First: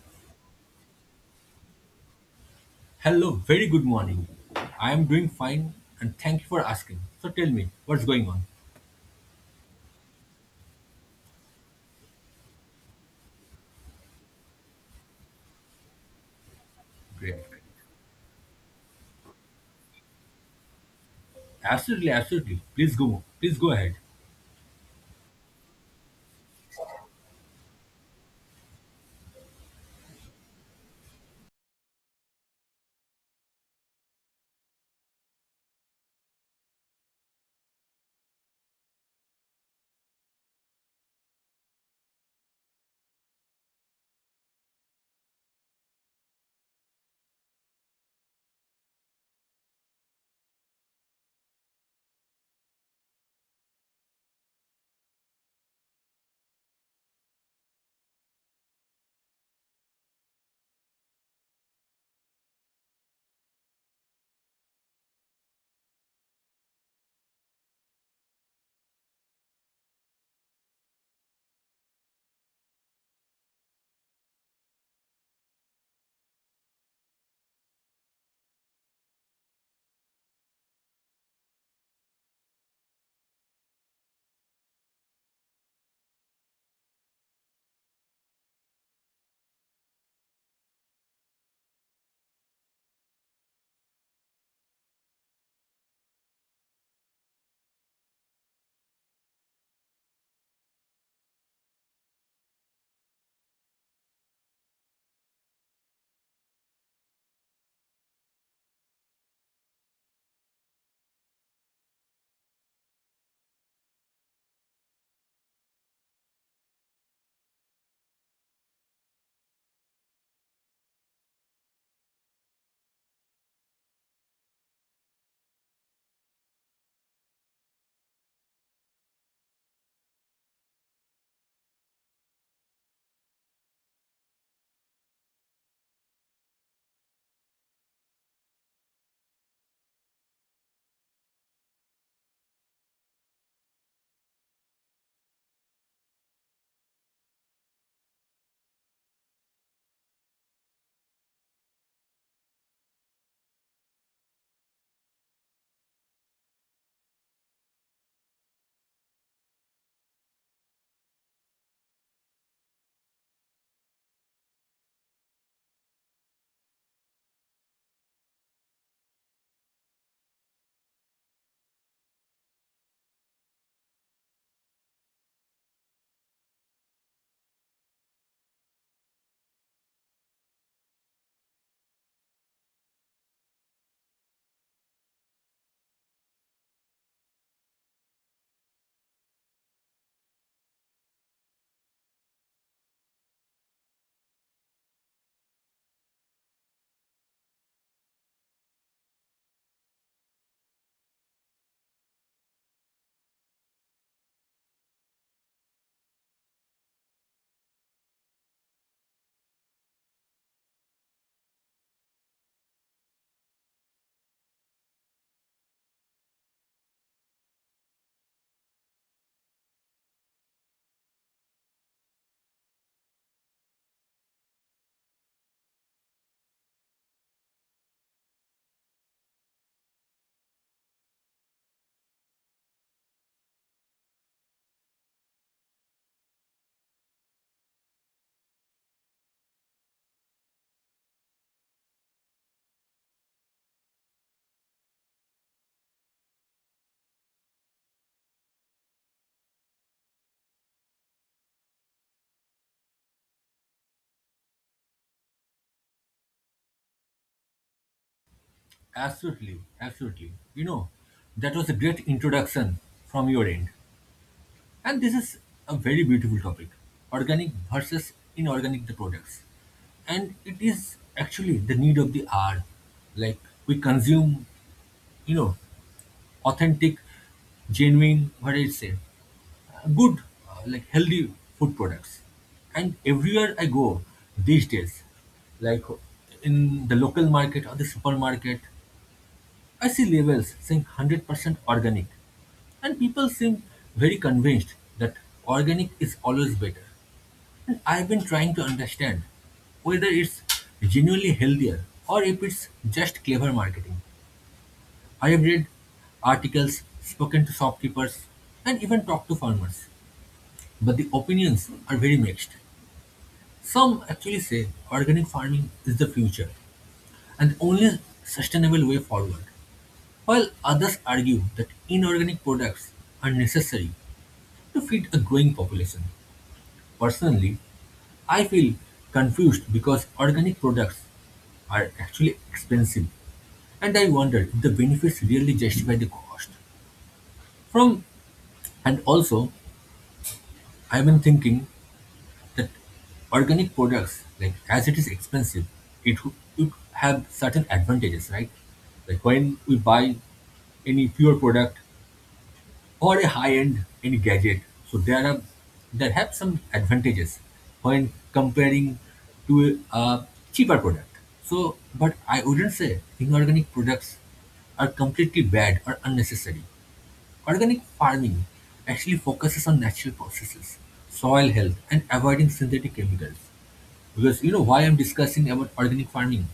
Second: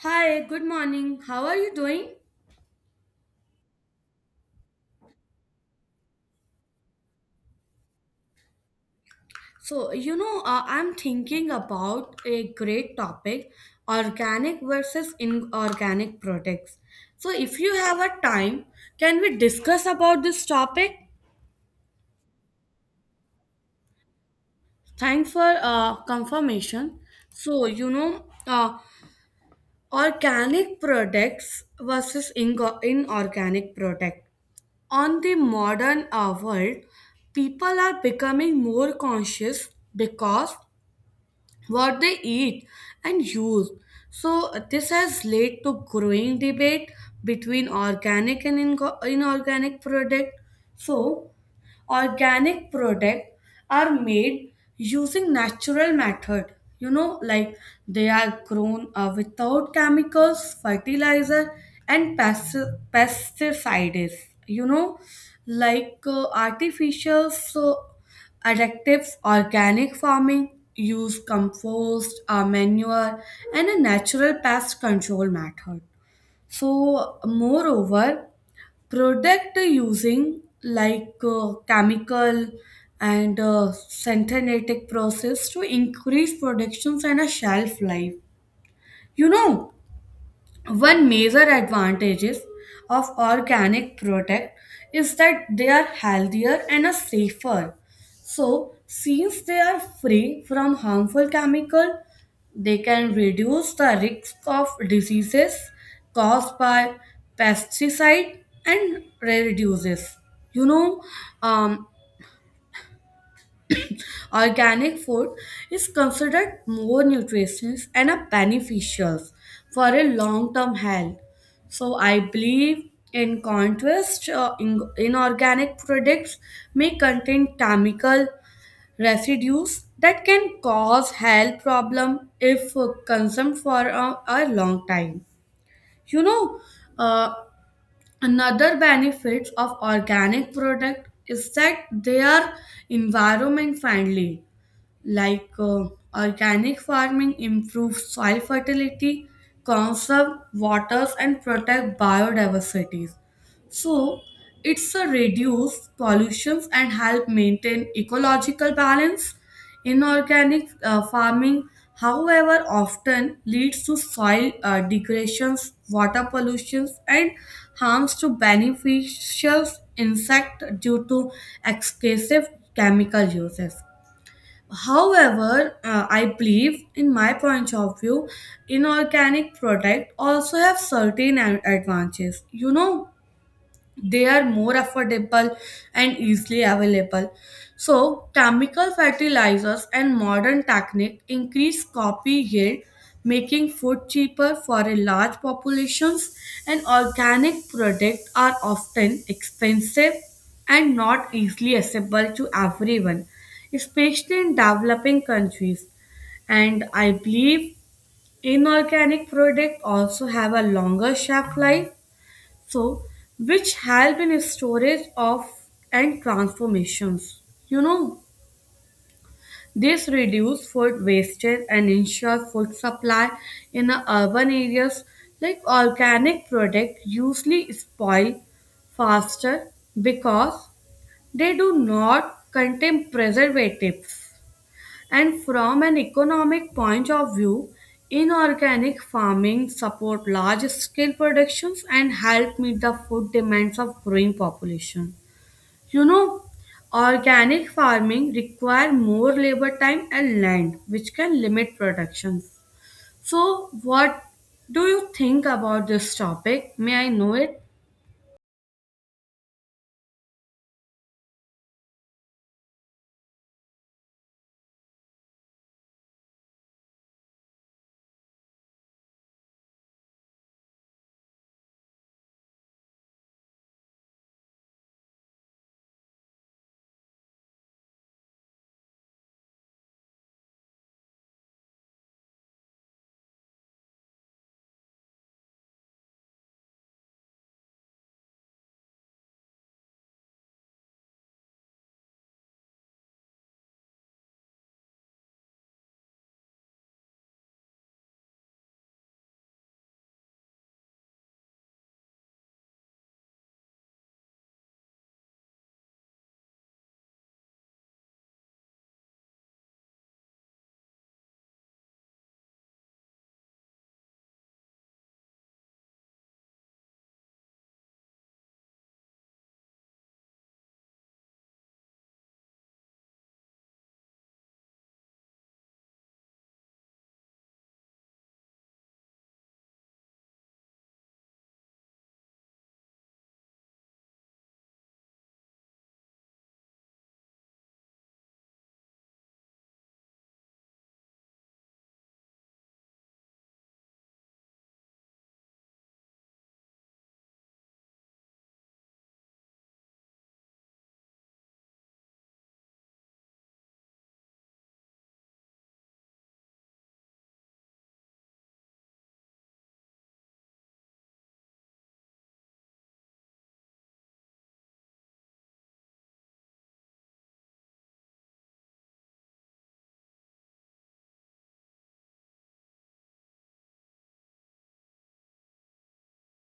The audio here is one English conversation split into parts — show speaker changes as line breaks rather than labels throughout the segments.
Hi, good morning. How are you doing?
Hello, very good morning. I am doing fine and thank you for asking. So tell me, what's going on?
So, I'm thinking about a great topic, organic versus inorganic products. So,
Great.
if you have a time, can we discuss about this topic?
Absolutely, absolutely. Please go. Please go ahead.
Thanks for confirmation. So, organic products versus inorganic product. On the modern world, people are becoming more conscious because what they eat and use. So, this has led to growing debate between organic and inorganic product. So, organic products are made using natural method, you know, like they are grown without chemicals fertilizer and pesticides, you know, like artificial, so additives organic farming use compost manure and a natural pest control method. So moreover, product using like chemical and synthetic process to increase productions and a shelf life. You know, one major advantages of organic product is that they are healthier and are safer. So, since they are free from harmful chemical, they can reduce the risk of diseases caused by pesticide and rare diseases. You know, um, Organic food is considered more nutritious and a beneficial for a long-term health. So I believe in contrast, inorganic products may contain chemical residues that can cause health problem if consumed for a long time. You know, uh, another benefit of organic product is that they are environment friendly, like organic farming improves soil fertility, conserve waters, and protect biodiversity. So it's a reduce pollutions and help maintain ecological balance. Inorganic farming, however, often leads to soil degradations, water pollutions, and harms to beneficial insect due to excessive chemical uses. However, I believe, in my point of view, inorganic product also have certain advantages. You know, they are more affordable and easily available. So, chemical fertilizers and modern technique increase copy yield, making food cheaper for a large populations. And organic products are often expensive and not easily accessible to everyone, especially in developing countries. And I believe inorganic products also have a longer shelf life, so which help in storage of and transformations. You know, this reduce food wastage and ensure food supply in the urban areas, like organic product usually spoil faster because they do not contain preservatives. And from an economic point of view, inorganic farming support large scale productions and help meet the food demands of growing population. You know, organic farming require more labor time and land, which can limit production. So what do you think about this topic? May I know it?
Absolutely, absolutely. You know, that was a great introduction from your end. And this is a very beautiful topic. Organic versus inorganic the products. And it is actually the need of the hour. Like we consume you know authentic, genuine, what I say, good, like healthy food products. And everywhere I go these days, like in the local market or the supermarket, I see labels saying 100% organic. And people seem very convinced that organic is always better. And I've been trying to understand whether it's genuinely healthier or if it's just clever marketing. I have read articles, spoken to shopkeepers, and even talked to farmers, but the opinions are very mixed. Some actually say organic farming is the future and the only sustainable way forward, while others argue that inorganic products are necessary to feed a growing population. Personally, I feel confused because organic products are actually expensive and I wonder if the benefits really justify the cost. From and also I've been thinking that organic products, like as it is expensive, would have certain advantages, right? Like when we buy any pure product or a high-end any gadget, so there have some advantages when comparing to a cheaper product. So, but I wouldn't say inorganic products are completely bad or unnecessary. Organic farming actually focuses on natural processes, soil health, and avoiding synthetic chemicals. Because you know why I'm discussing about organic farming?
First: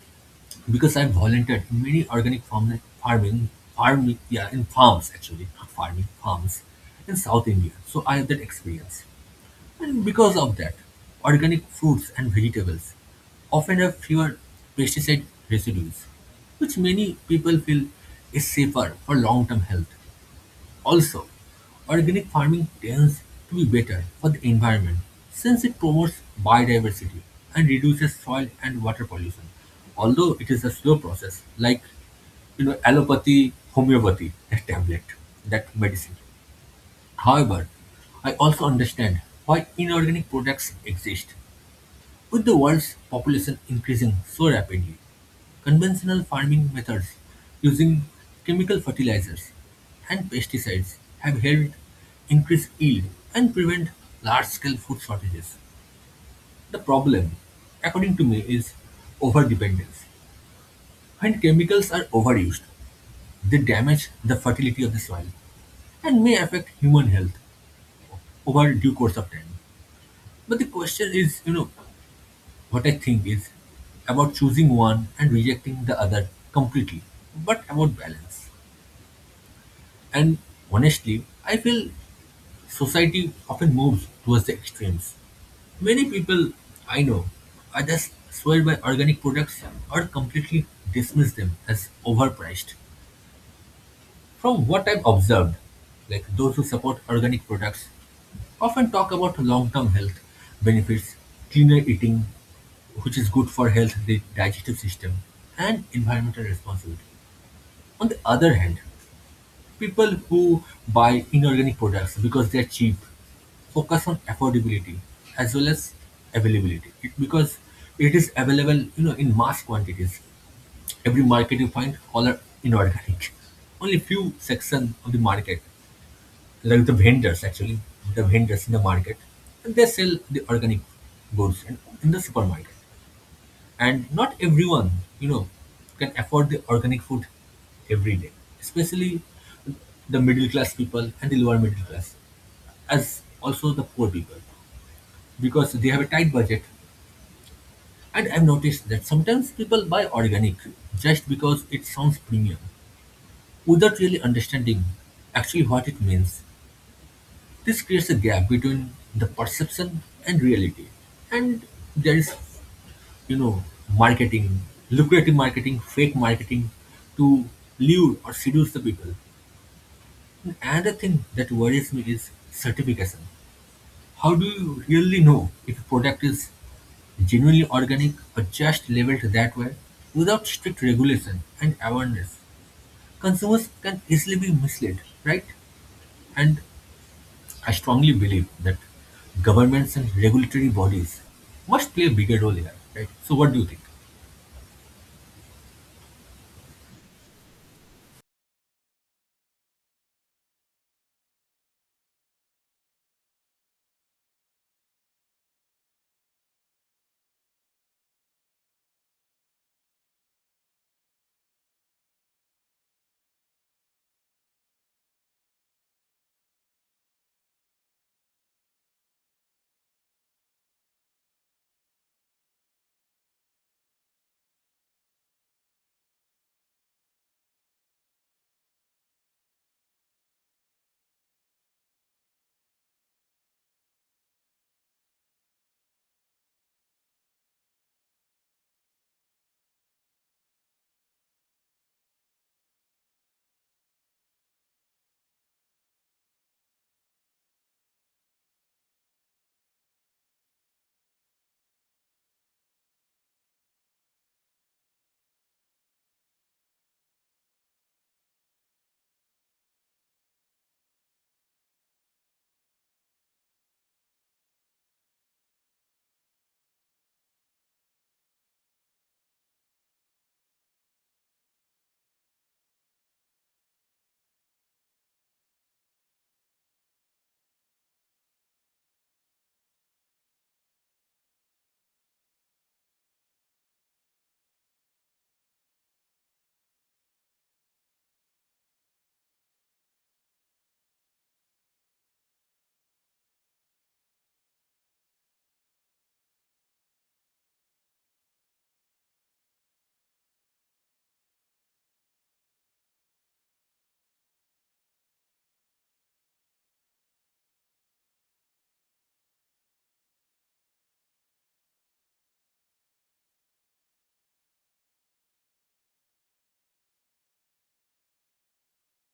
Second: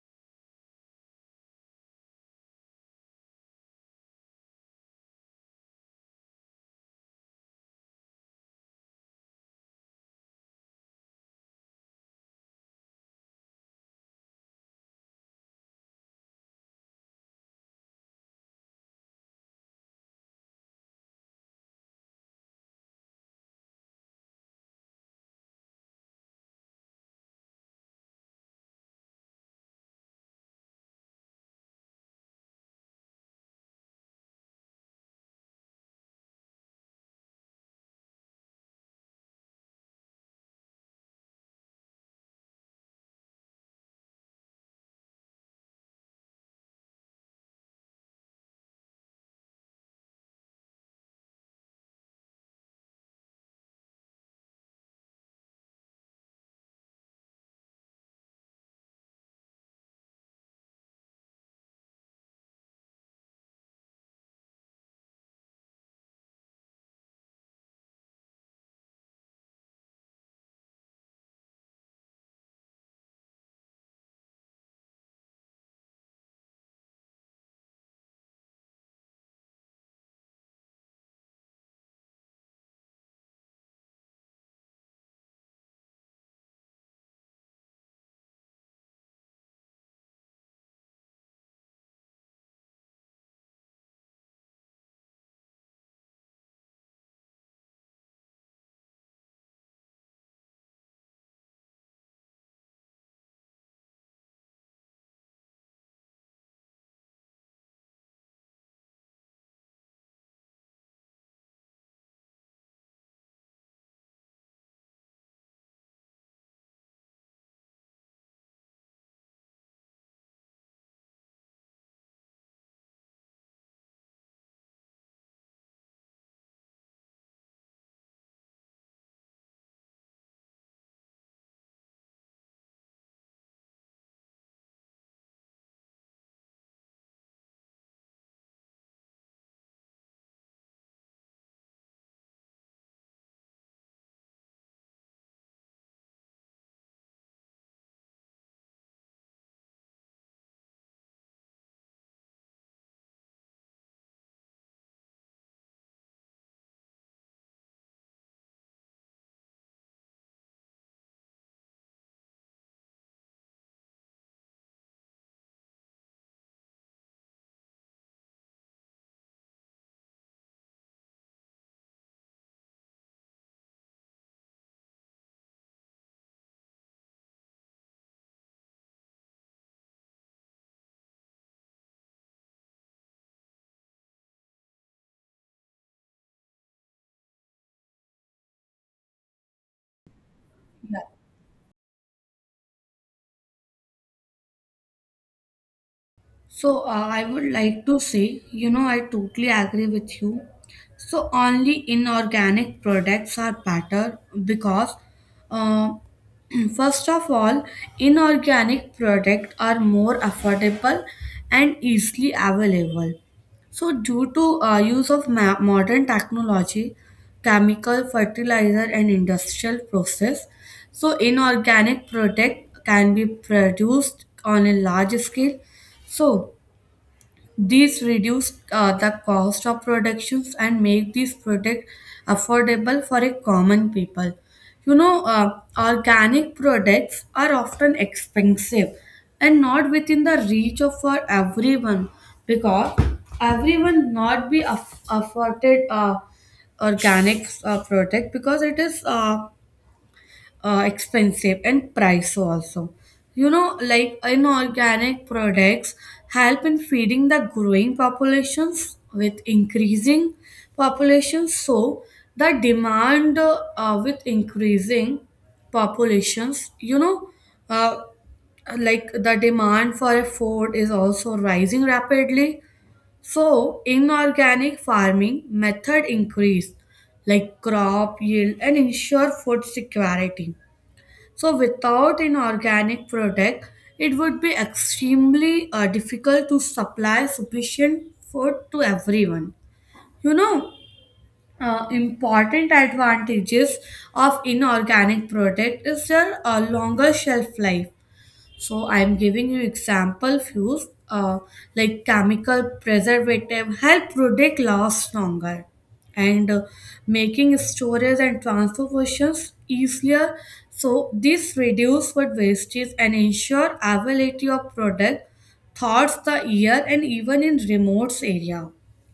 Because I've volunteered in many organic farm, farming, farm, yeah, in farms actually, not farming, farms in South India. So I have that experience. And because of that, organic fruits and vegetables often have fewer pesticide residues, which many people feel is safer for long-term health. Also, organic farming tends to be better for the environment since it promotes biodiversity and reduces soil and water pollution. Although it is a slow process, like you know, allopathy, homeopathy, that tablet, that medicine. However, I also understand why inorganic products exist with the world's population increasing so rapidly, conventional farming methods using chemical fertilizers and pesticides have helped increase yield and prevent large scale food shortages. The problem, according to me, is over dependence. When chemicals are overused, they damage the fertility of the soil and may affect human health over due course of time. But the question is, you know, what I think is about choosing one and rejecting the other completely, but about balance. And honestly, I feel society often moves towards the extremes. Many people I know either swear by organic products or completely dismiss them as overpriced. From what I've observed, like those who support organic products often talk about long-term health benefits, cleaner eating, which is good for health, the digestive system, and environmental responsibility. On the other hand, people who buy inorganic products because they're cheap focus on affordability as well as availability. It- because it is available you know in mass quantities, every market you find all are inorganic. Only few section of the market, like the vendors actually, the vendors in the market, and they sell the organic goods in the supermarket. And not everyone, you know, can afford the organic food every day, especially the middle class people and the lower middle class, as also the poor people, because they have a tight budget. And I've noticed that sometimes people buy organic just because it sounds premium, without really understanding actually what it means. This creates a gap between the perception and reality. And there is, you know, marketing, lucrative marketing, fake marketing to lure or seduce the people. And another thing that worries me is certification. How do you really know if a product is genuinely organic or just labeled that way? Without strict regulation and awareness, consumers can easily be misled, right? And I strongly believe that governments and regulatory bodies must play a bigger role here, right? So what do you think?
So, I would like to say, you know, I totally agree with you. So, only inorganic products are better because, uh, first of all, inorganic products are more affordable and easily available. So, due to use of modern technology, chemical, fertilizer, and industrial process, so inorganic product can be produced on a large scale. So, these reduce the cost of productions and make these products affordable for a common people. You know, organic products are often expensive and not within the reach of for everyone, because everyone not be afforded organic product because it is expensive and price also. You know, like inorganic products help in feeding the growing populations. With increasing populations, so the demand with increasing populations, you know uh, like the demand for a food is also rising rapidly. So inorganic farming method increase like crop yield and ensure food security, so without an organic product, it would be extremely difficult to supply sufficient food to everyone. You know, important advantages of inorganic product is their longer shelf life. So I'm giving you example few, uh, like chemical preservative help product last longer and making storage and transfer functions easier. So this reduce food wastage and ensure availability of product thoughts the ear and even in remote area.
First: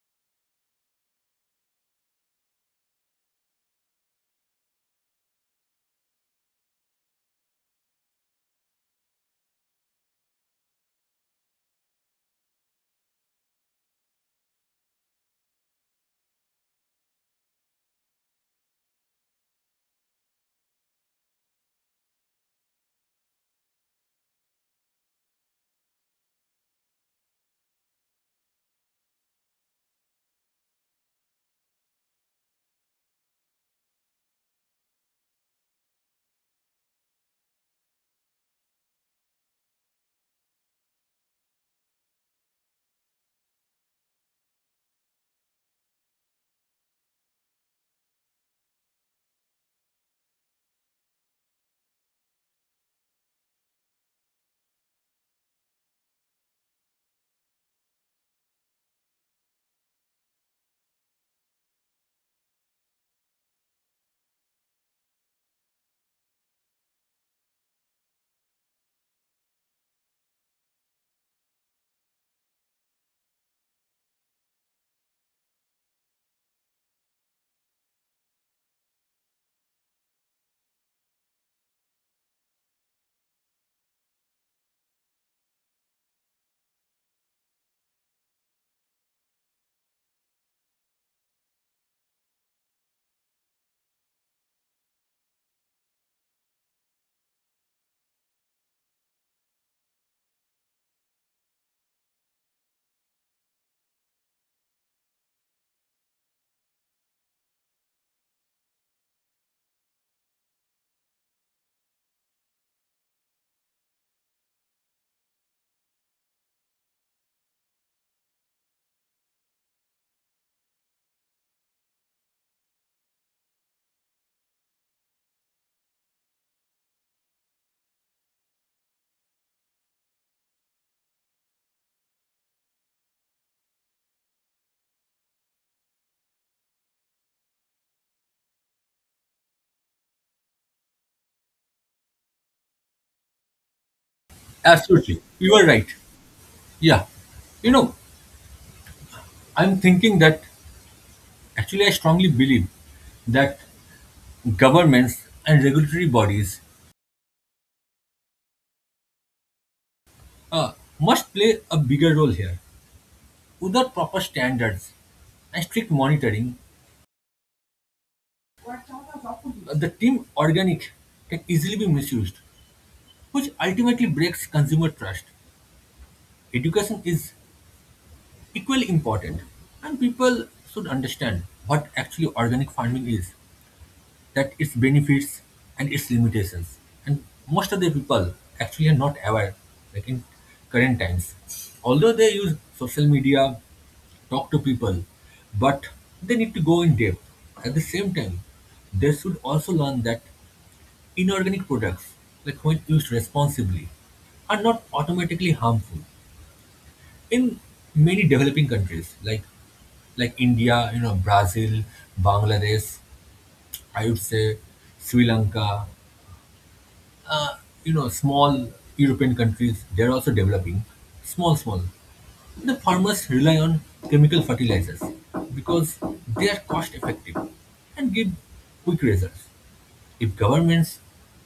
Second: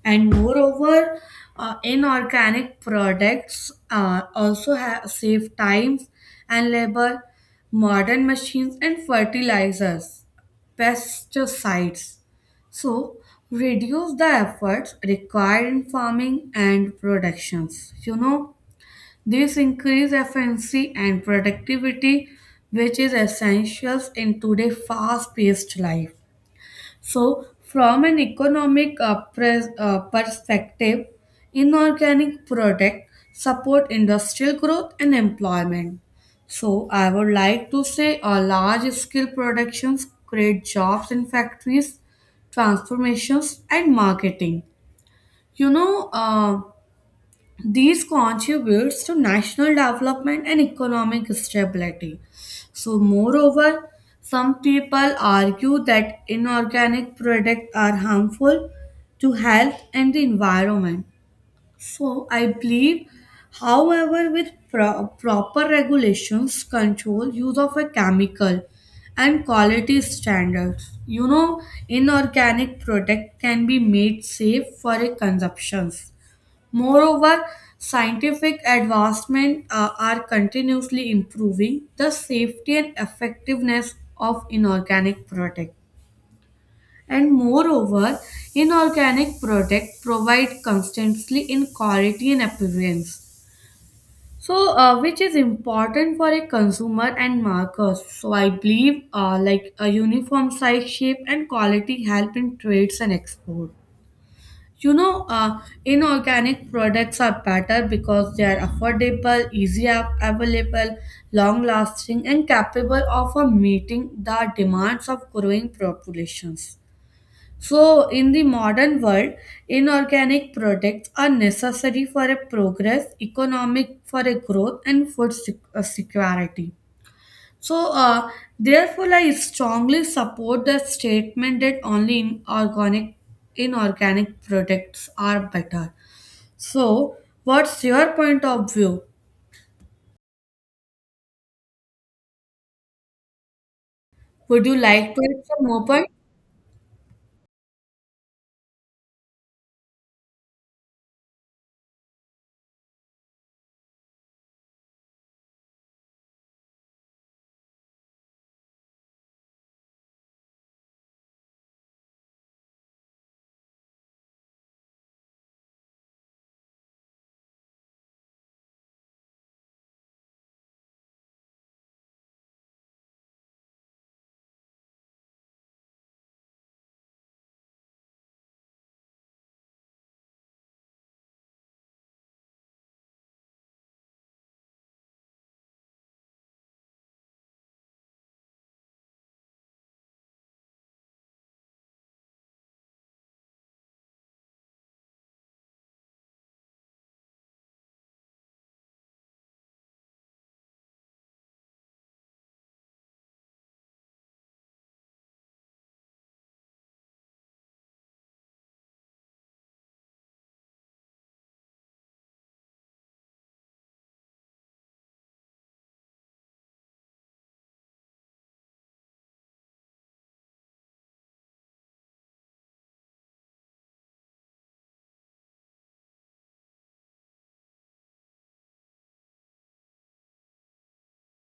And moreover, inorganic products also have save times and labor, modern machines and fertilizers pesticides, so reduce the efforts required in farming and productions. You know, this increase efficiency and productivity, which is essentials in today's fast paced life. So, from an economic perspective, inorganic product support industrial growth and employment. So, I would like to say large scale productions create jobs in factories, transformations, and marketing. You know, these contributes to national development and economic stability. So, moreover, some people argue that inorganic products are harmful to health and the environment. So, I believe, however, with proper regulations, control, use of a chemical, and quality standards, you know, inorganic product can be made safe for a consumption. Moreover, scientific advancements are continuously improving the safety and effectiveness of inorganic product. And moreover, inorganic product provide constantly in quality and appearance. So, which is important for a consumer and markers. So, I believe like a uniform size, shape, and quality help in trades and export. You know, inorganic products are better because they are affordable, easy available, long lasting, and capable of meeting the demands of growing populations. So, in the modern world, inorganic products are necessary for a progress, economic for a growth, and food security. So, therefore, I strongly support the statement that only in organic, inorganic products are better. So, what's your point of view? Would you like
Absolutely.
to add
You are
some more
right.
point?
Yeah. You know, I'm thinking that actually I strongly believe that governments and regulatory bodies uh, must play a bigger role here. Without proper standards and strict monitoring, the term organic can easily be misused, which ultimately breaks consumer trust. Education is equally important and people should understand what actually organic farming is, that its benefits and its limitations, and most of the people actually are not aware, like in current times, although they use social media, talk to people, but they need to go in depth. At the same time, they should also learn that inorganic products, like when used responsibly, are not automatically harmful. In many developing countries like India, you know, Brazil, Bangladesh, I would say Sri Lanka, uh, you know, small European countries, they're also developing, small. The farmers rely on chemical fertilizers because they are cost effective and give quick results. If governments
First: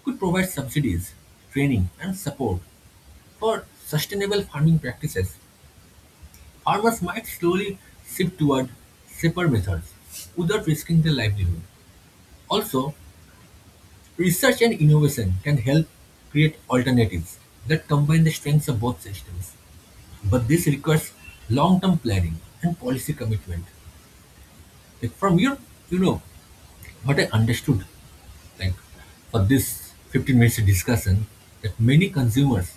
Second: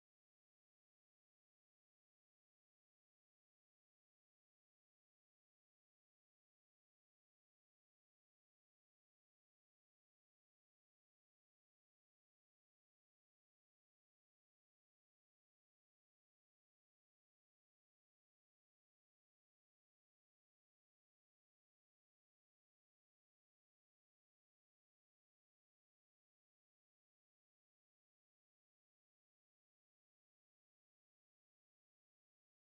could provide subsidies, training, and support for sustainable farming practices, farmers might slowly shift toward safer methods without risking their livelihood. Also, research and innovation can help create alternatives that combine the strengths of both systems. But this requires long-term planning and policy commitment. Like from your, you know, what I understood, like for this 15 minutes discussion, that many consumers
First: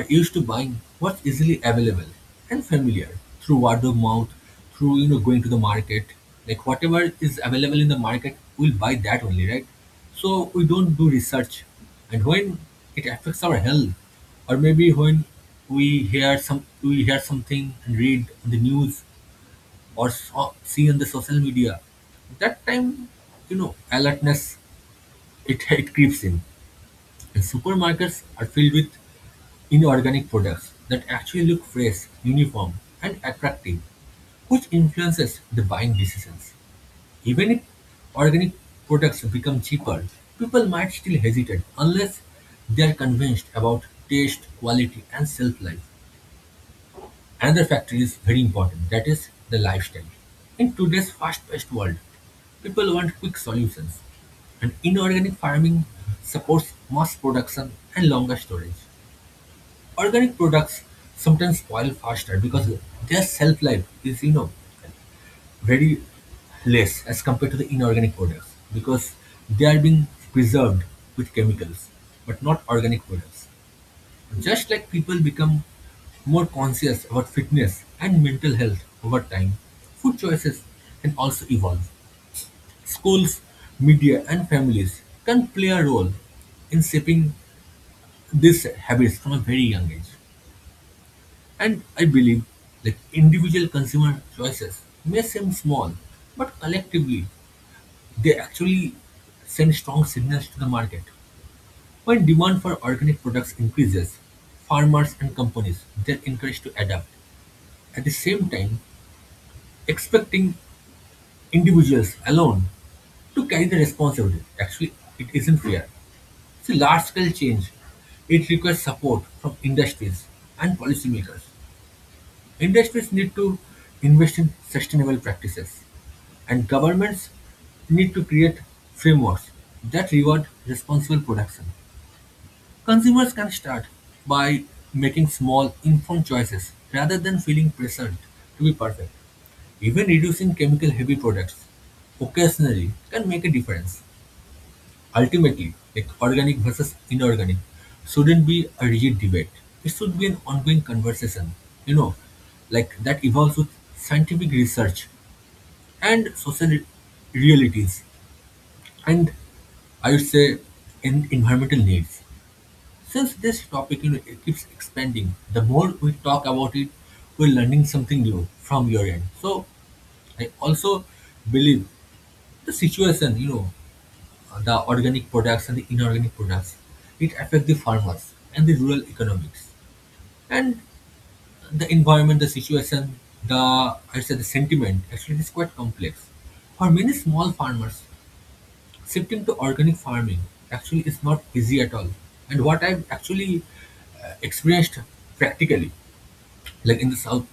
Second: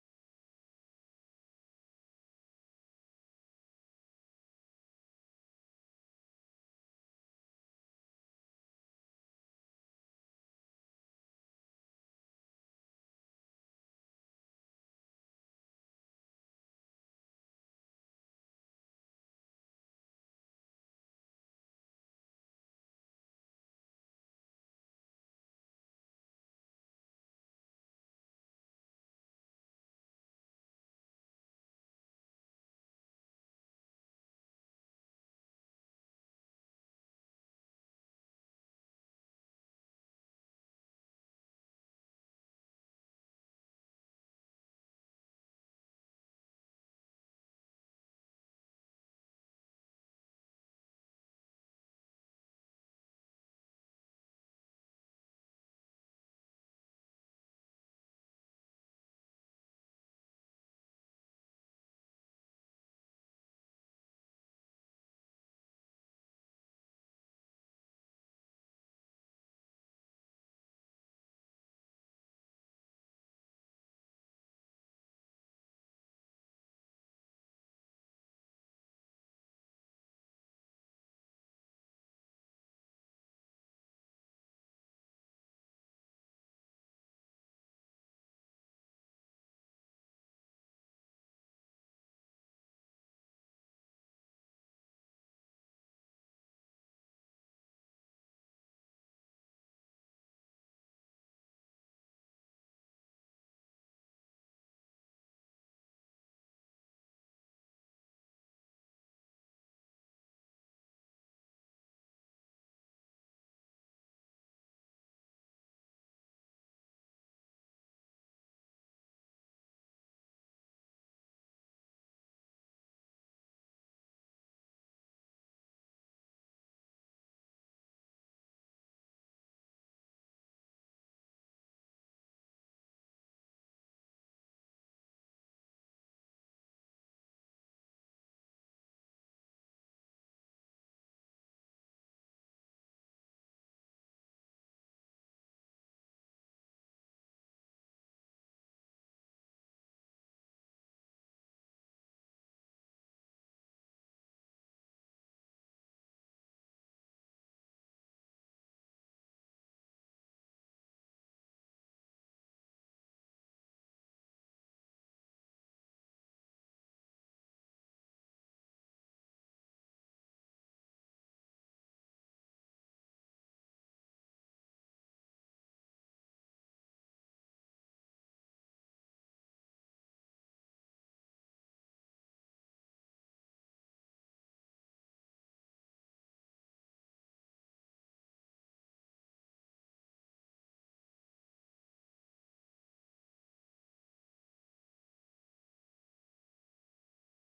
are used to buying what's easily available and familiar through word of mouth, through you know going to the market. Like whatever is available in the market, we'll buy that only, right? So we don't do research, and when it affects our health, or maybe when we hear something and read on the news see on the social media. That time, you know, alertness, it creeps in. And supermarkets are filled with inorganic products that actually look fresh, uniform, and attractive, which influences the buying decisions. Even if organic products become cheaper, people might still hesitate unless they are convinced about taste, quality, and shelf life. Another factor is very important, that is the lifestyle. In today's fast-paced world, people want quick solutions, and inorganic farming supports mass production and longer storage. Organic products sometimes spoil faster because their shelf life is, you know, very less as compared to the inorganic products because they are being preserved with chemicals, but not organic products. Just like people become more conscious about fitness and mental health over time, food choices can also evolve. Schools, media, and families can play a role in shaping these habits from a very young age. And I believe that individual consumer choices may seem small, but collectively they actually send strong signals to the market. When demand for organic products increases, farmers and companies they're encouraged to adapt. At the same time, expecting individuals alone to carry the responsibility, actually, it isn't fair. See, large-scale change, it requires support from industries and policymakers. Industries need to invest in sustainable practices, and governments need to create frameworks that reward responsible production. Consumers can start by making small, informed choices rather than feeling pressured to be perfect. Even reducing chemical-heavy products occasionally can make a difference. Ultimately, like organic versus inorganic shouldn't be a rigid debate. It should be an ongoing conversation, you know, like that evolves with scientific research and realities and I would say in environmental needs. Since this topic you know, it keeps expanding, the more we talk about it, we're learning something new from your end. So I also believe the situation, you know, the organic products and the inorganic products, it affect the farmers and the rural economics and the environment, the situation, the I say the sentiment. Actually, it is quite complex. For many small farmers, shifting to organic farming actually is not easy at all. And what I've actually experienced practically, like in the south,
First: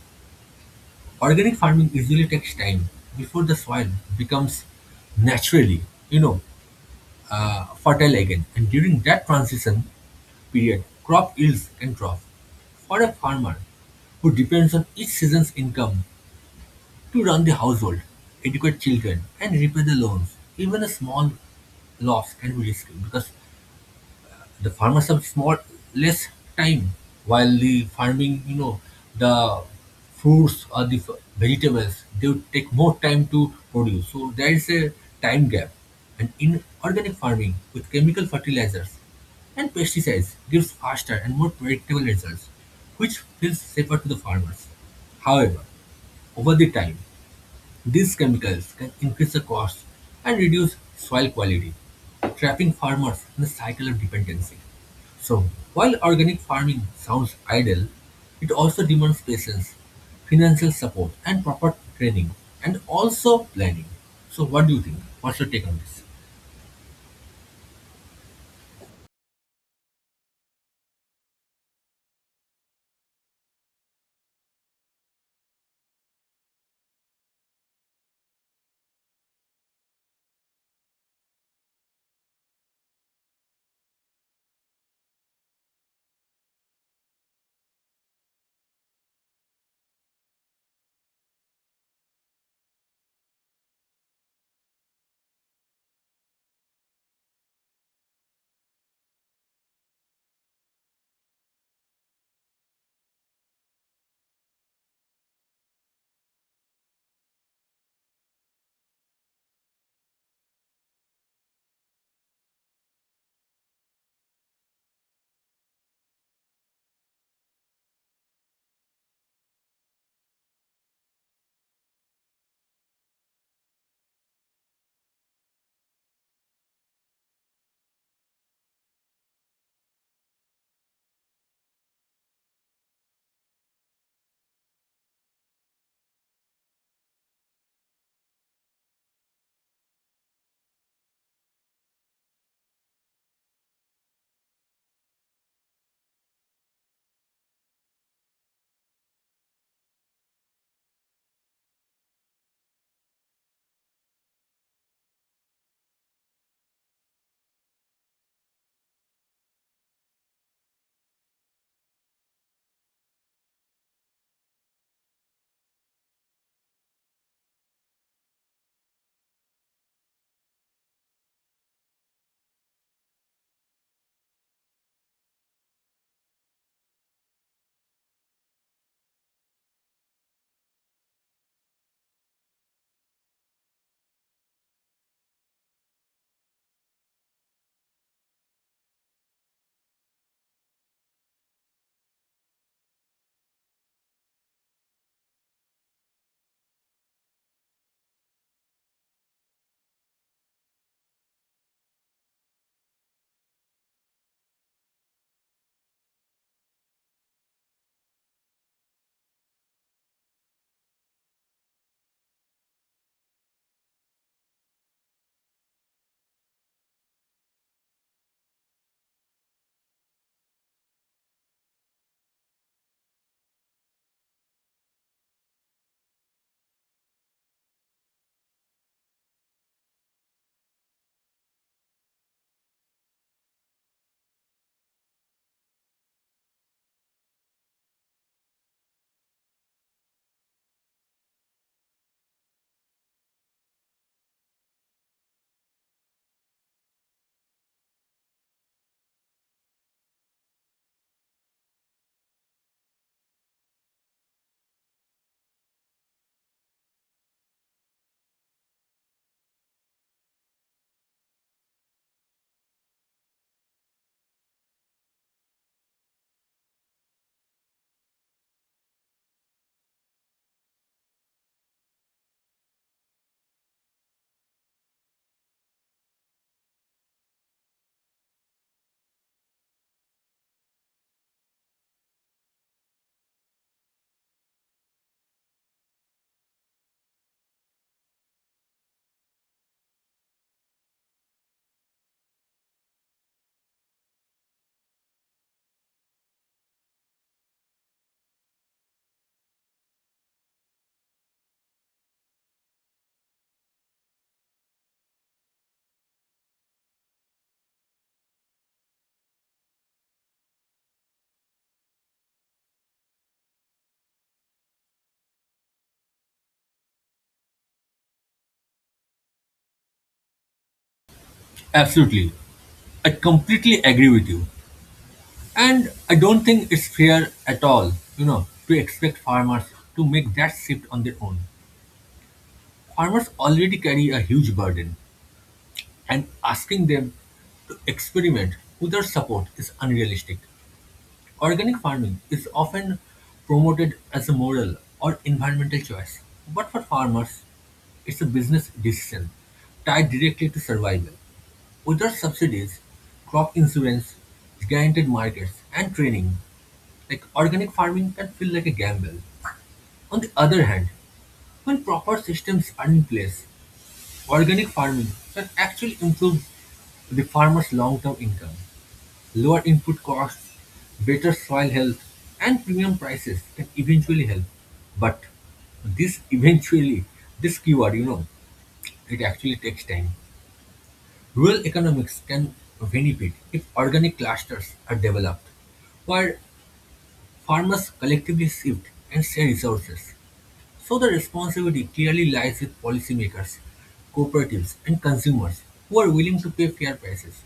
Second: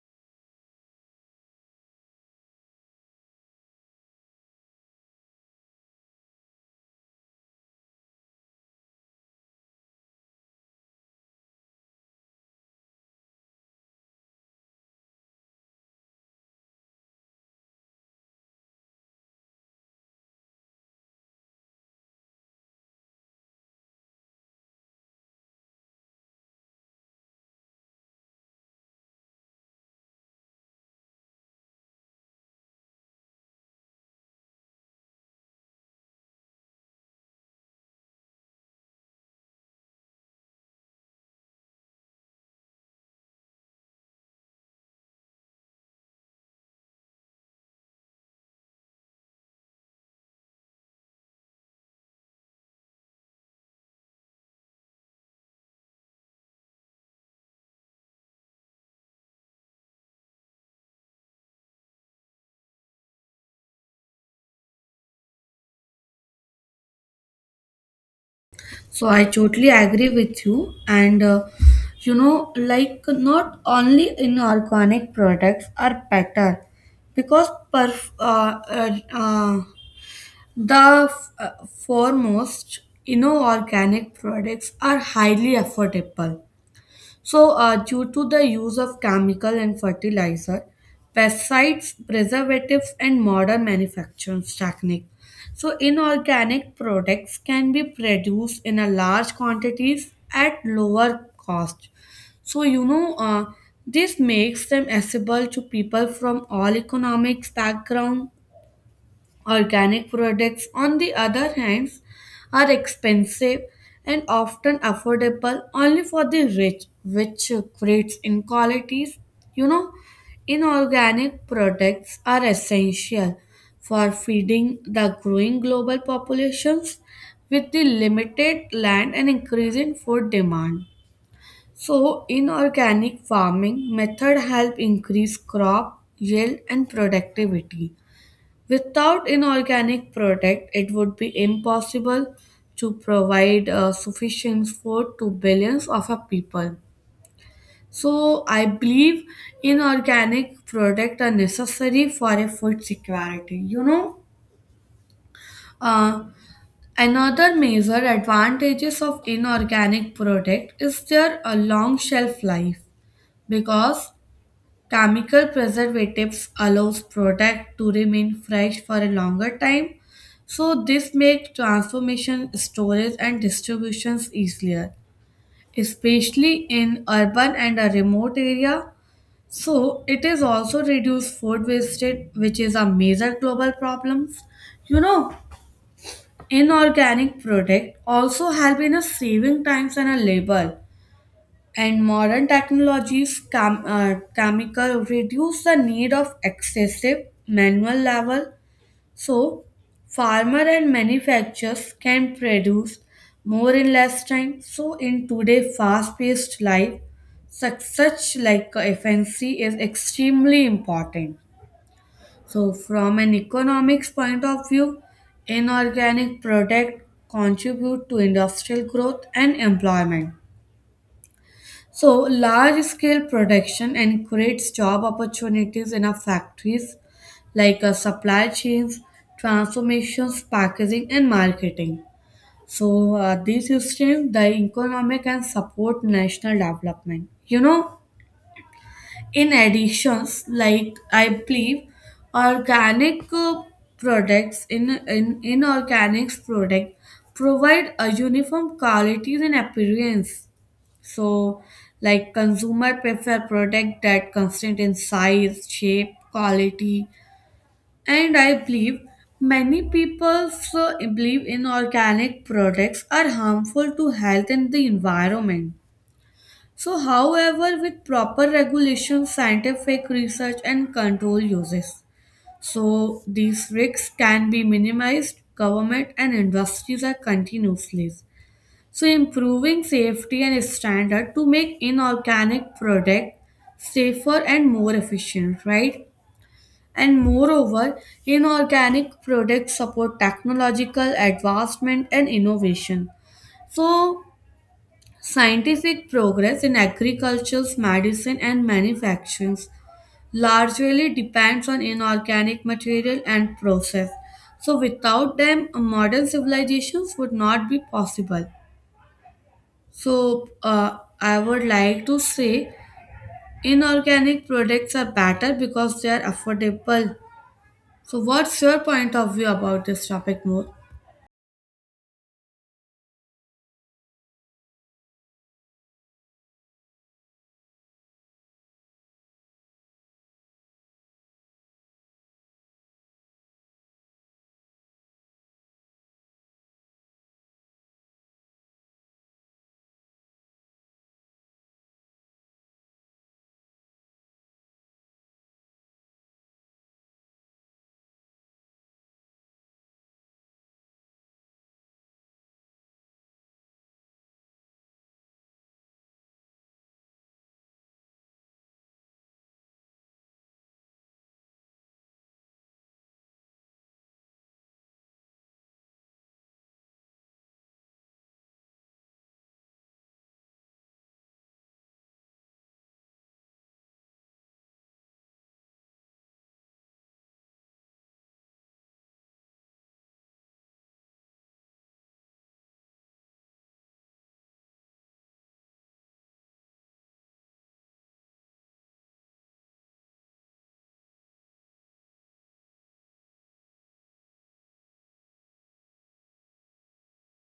organic farming usually takes time before the soil becomes naturally, you know, fertile again. And during that transition period, crop yields can drop. For a farmer who depends on each season's income to run the household, educate children, and repay the loans, even a small loss can be risky because the farmers have small less time. While the farming you know the fruits or the vegetables they would take more time to produce, so there is a time gap. And in organic farming with chemical fertilizers and pesticides gives faster and more predictable results, which feels safer to the farmers. However, over the time, these chemicals can increase the cost and reduce soil quality, trapping farmers in a cycle of dependency. So, while organic farming sounds ideal, it also demands patience, financial support, and proper training, and also planning. So, what do you think? What's your take on this?
So, I totally agree with you. And, you know, like not only inorganic products are better because perf- uh, uh, uh, the foremost inorganic products are highly affordable. So, due to the use of chemical and fertilizer, pesticides, preservatives, and modern manufacturing technique, so inorganic products can be produced in a large quantities at lower cost. So, you know, this makes them accessible to people from all economics background. Organic products, on the other hand, are expensive and often affordable only for the rich, which creates inequalities. You know, inorganic products are essential for feeding the growing global populations with the limited land and increasing food demand. So, inorganic farming method help increase crop yield and productivity. Without inorganic product, it would be impossible to provide sufficient food to billions of our people. So I believe inorganic product are necessary for a food security. You know, uh, another major advantages of inorganic product is their long shelf life, because chemical preservatives allows product to remain fresh for a longer time, so this makes transformation, storage, and distributions easier, especially in urban and a remote area. So it is also reduce food wastage, which is a major global problem. You know, inorganic product also help in a saving times and a labor, and modern technologies, chemical reduce the need of excessive manual labor, so farmer and manufacturers can produce more in less time. So in today's fast-paced life, such like efficiency is extremely important. So from an economics point of view, inorganic product contribute to industrial growth and employment. So, large scale production and creates job opportunities in our factories, like supply chains, transformations, packaging, and marketing. So, these systems, the economic and support national development. You know, in additions, like I believe, organic products in inorganic product provide a uniform quality and appearance. So, like consumer prefer product that constant in size, shape, quality, and I believe many people so believe in organic products are harmful to health and the environment. So, however, with proper regulation, scientific research, and control uses, so these risks can be minimized. Government and industries are continuously so improving safety and standard to make inorganic product safer and more efficient, right? And moreover, inorganic products support technological advancement and innovation. So scientific progress in agriculture, medicine and manufacturing largely depends on inorganic material and process. So without them, modern civilizations would not be possible. So, I would like to say inorganic products are better because they are affordable. So, what's your point of view about this topic more?
Absolutely. I completely agree with you. And I don't think it's fair at all, you know, to expect farmers to make that shift on their own. Farmers already carry a huge burden and asking them to experiment without support is unrealistic. Organic farming is often promoted as a moral or environmental choice, but for farmers, it's a business decision tied directly to survival. Without subsidies, crop insurance, guaranteed markets, and training, like organic farming can feel like a gamble. On the other hand, when proper systems are in place, organic farming can actually improve the farmer's long-term income. Lower input costs, better soil health, and premium prices can eventually help. But this eventually, this keyword, it actually takes time. Rural economics can benefit if organic clusters are developed, where farmers collectively shift and share resources. So the responsibility clearly lies with policymakers, cooperatives, and consumers who are willing to pay fair prices.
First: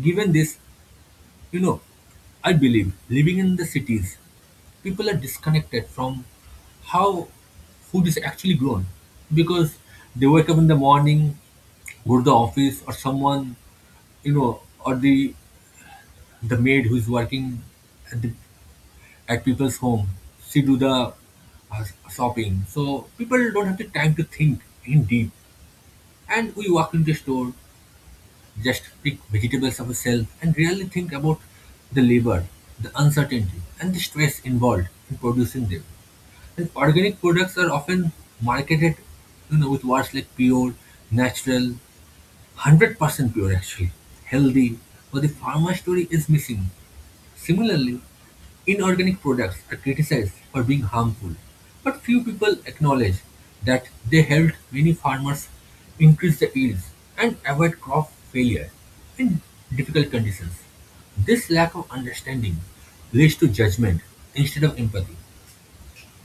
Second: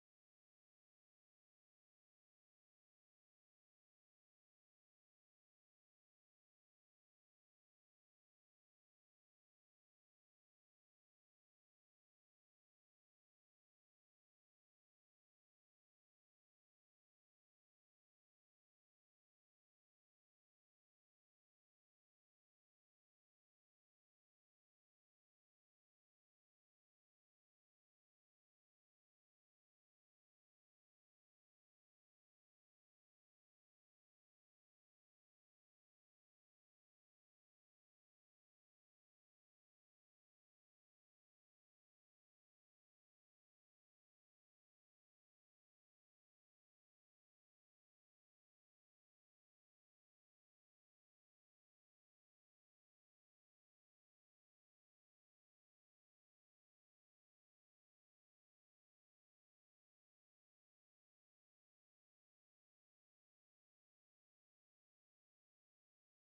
Given this, you know, I believe living in the cities, people are disconnected from how food is actually grown because they wake up in the morning, go to the office, or or the maid who's working at the at people's home. She do the uh, shopping, so people don't have the time to think in deep. And we walk into the store, just pick vegetables off a shelf, and really think about the labor, the uncertainty, and the stress involved in producing them. And organic products are often marketed, with words like pure, natural. 100% pure actually, healthy, but the pharma story is missing. Similarly, inorganic products are criticized for being harmful, but few people acknowledge that they helped many farmers increase the yields and avoid crop failure in difficult conditions. This lack of understanding leads to judgment instead of empathy.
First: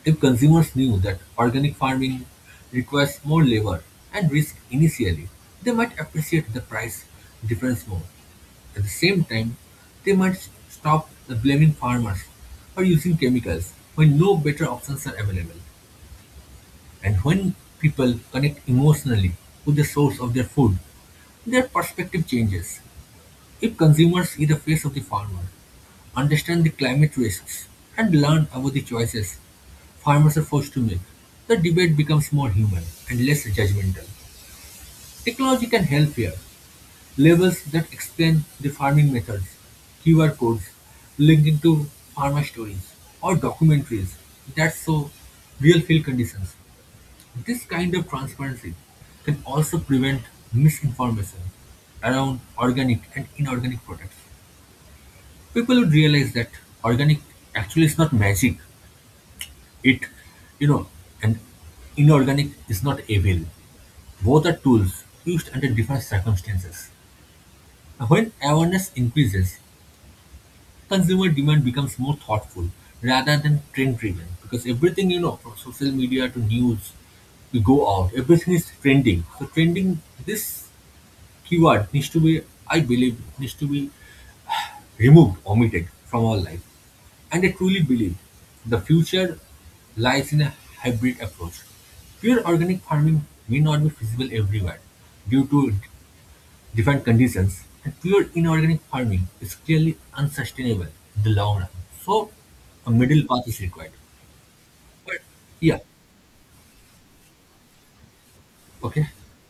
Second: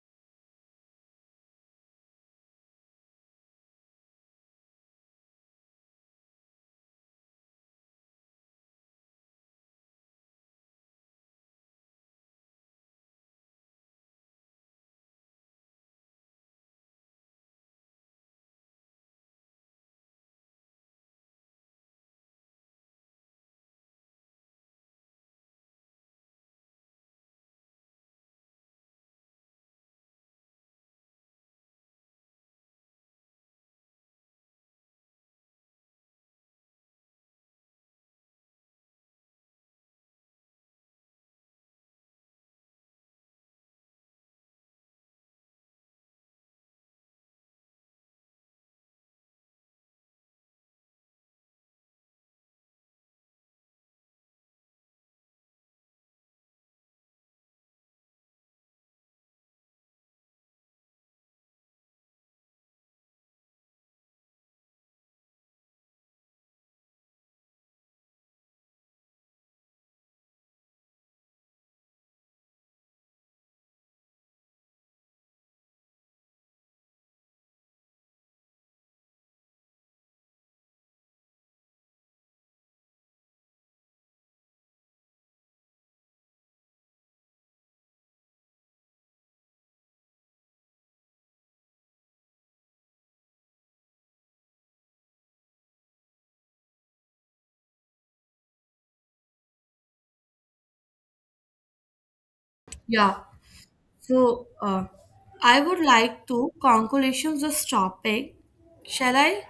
If consumers knew that organic farming requires more labor and risk initially, they might appreciate the price difference more. At the same time, they might stop blaming farmers for using chemicals when no better options are available. And when people connect emotionally with the source of their food, their perspective changes. If consumers see the face of the farmer, understand the climate risks, and learn about the choices farmers are forced to make, the debate becomes more human and less judgmental. Technology can help here. Labels that explain the farming methods, QR codes linking to farmer stories, or documentaries that show real field conditions. This kind of transparency can also prevent misinformation around organic and inorganic products. People would realize that organic actually is not magic. It, you know, and inorganic is not evil. Both are tools used under different circumstances. And when awareness increases, consumer demand becomes more thoughtful rather than trend driven, because everything from social media to news we go out everything is trending, so trending this keyword needs to be, I believe, needs to be removed, omitted from our life. And I truly believe the future lies in a hybrid approach. Pure organic farming may not be feasible everywhere due to different conditions, and pure inorganic farming is clearly unsustainable in the long run. So, a
Yeah.
middle path is required.
So,
But
I would
yeah,
like to conclusion this topic.
okay.
Shall I?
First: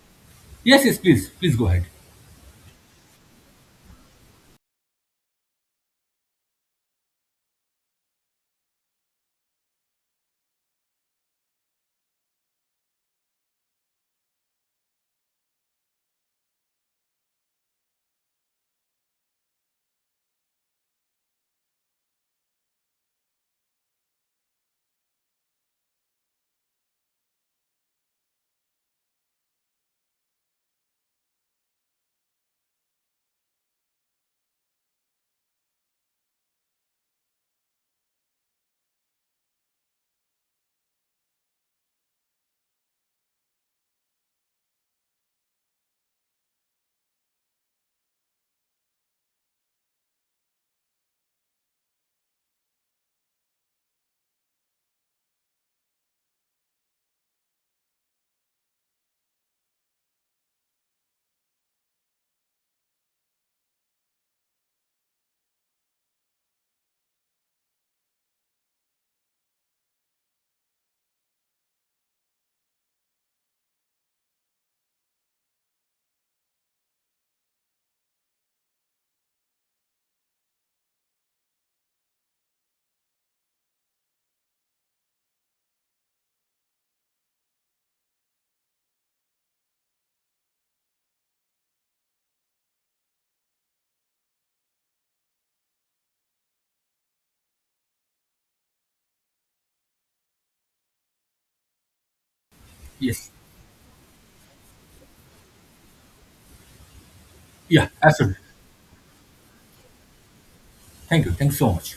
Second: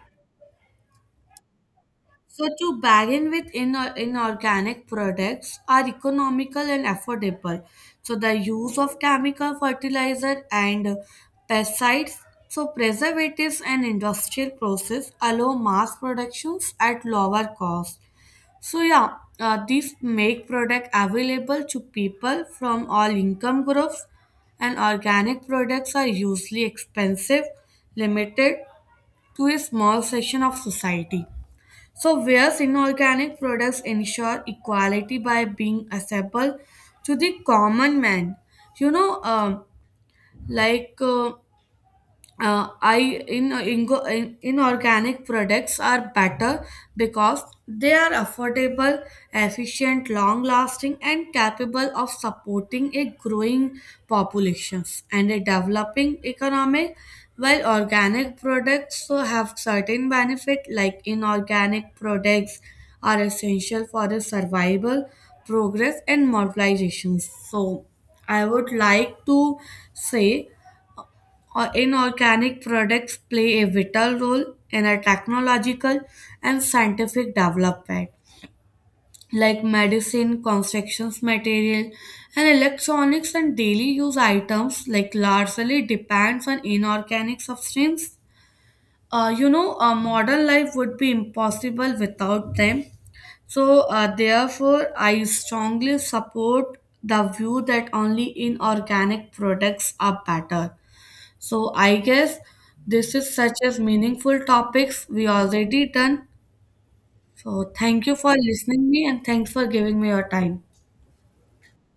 Yes, yes, please, please go ahead.
So to bargain with inorganic products are economical and affordable. So the use of chemical fertilizer and pesticides, so preservatives and industrial process allow mass productions at lower cost. So yeah, these make product available to people from all income groups, and organic products are usually expensive, limited to a small section of society. So, whereas inorganic products ensure equality by being accessible to the common man, you know, like. I in, ingo- in inorganic products are better because they are affordable, efficient, long lasting, and capable of supporting a growing populations and a developing economy. While organic products so have certain benefit, like inorganic products are essential for the survival, progress, and modernization. So I would like to say or inorganic products play a vital role in our technological and scientific development, like medicine, construction material, and electronics and daily use items like largely depends on inorganic substances. You know, a modern life would be impossible without them. So, therefore, I strongly support the view that only inorganic products are better. So I guess this
Yes,
is such as meaningful topics we already done. So
yeah,
thank you for
absolutely.
listening me and thanks for giving me your time.
Thank you. Thanks so much.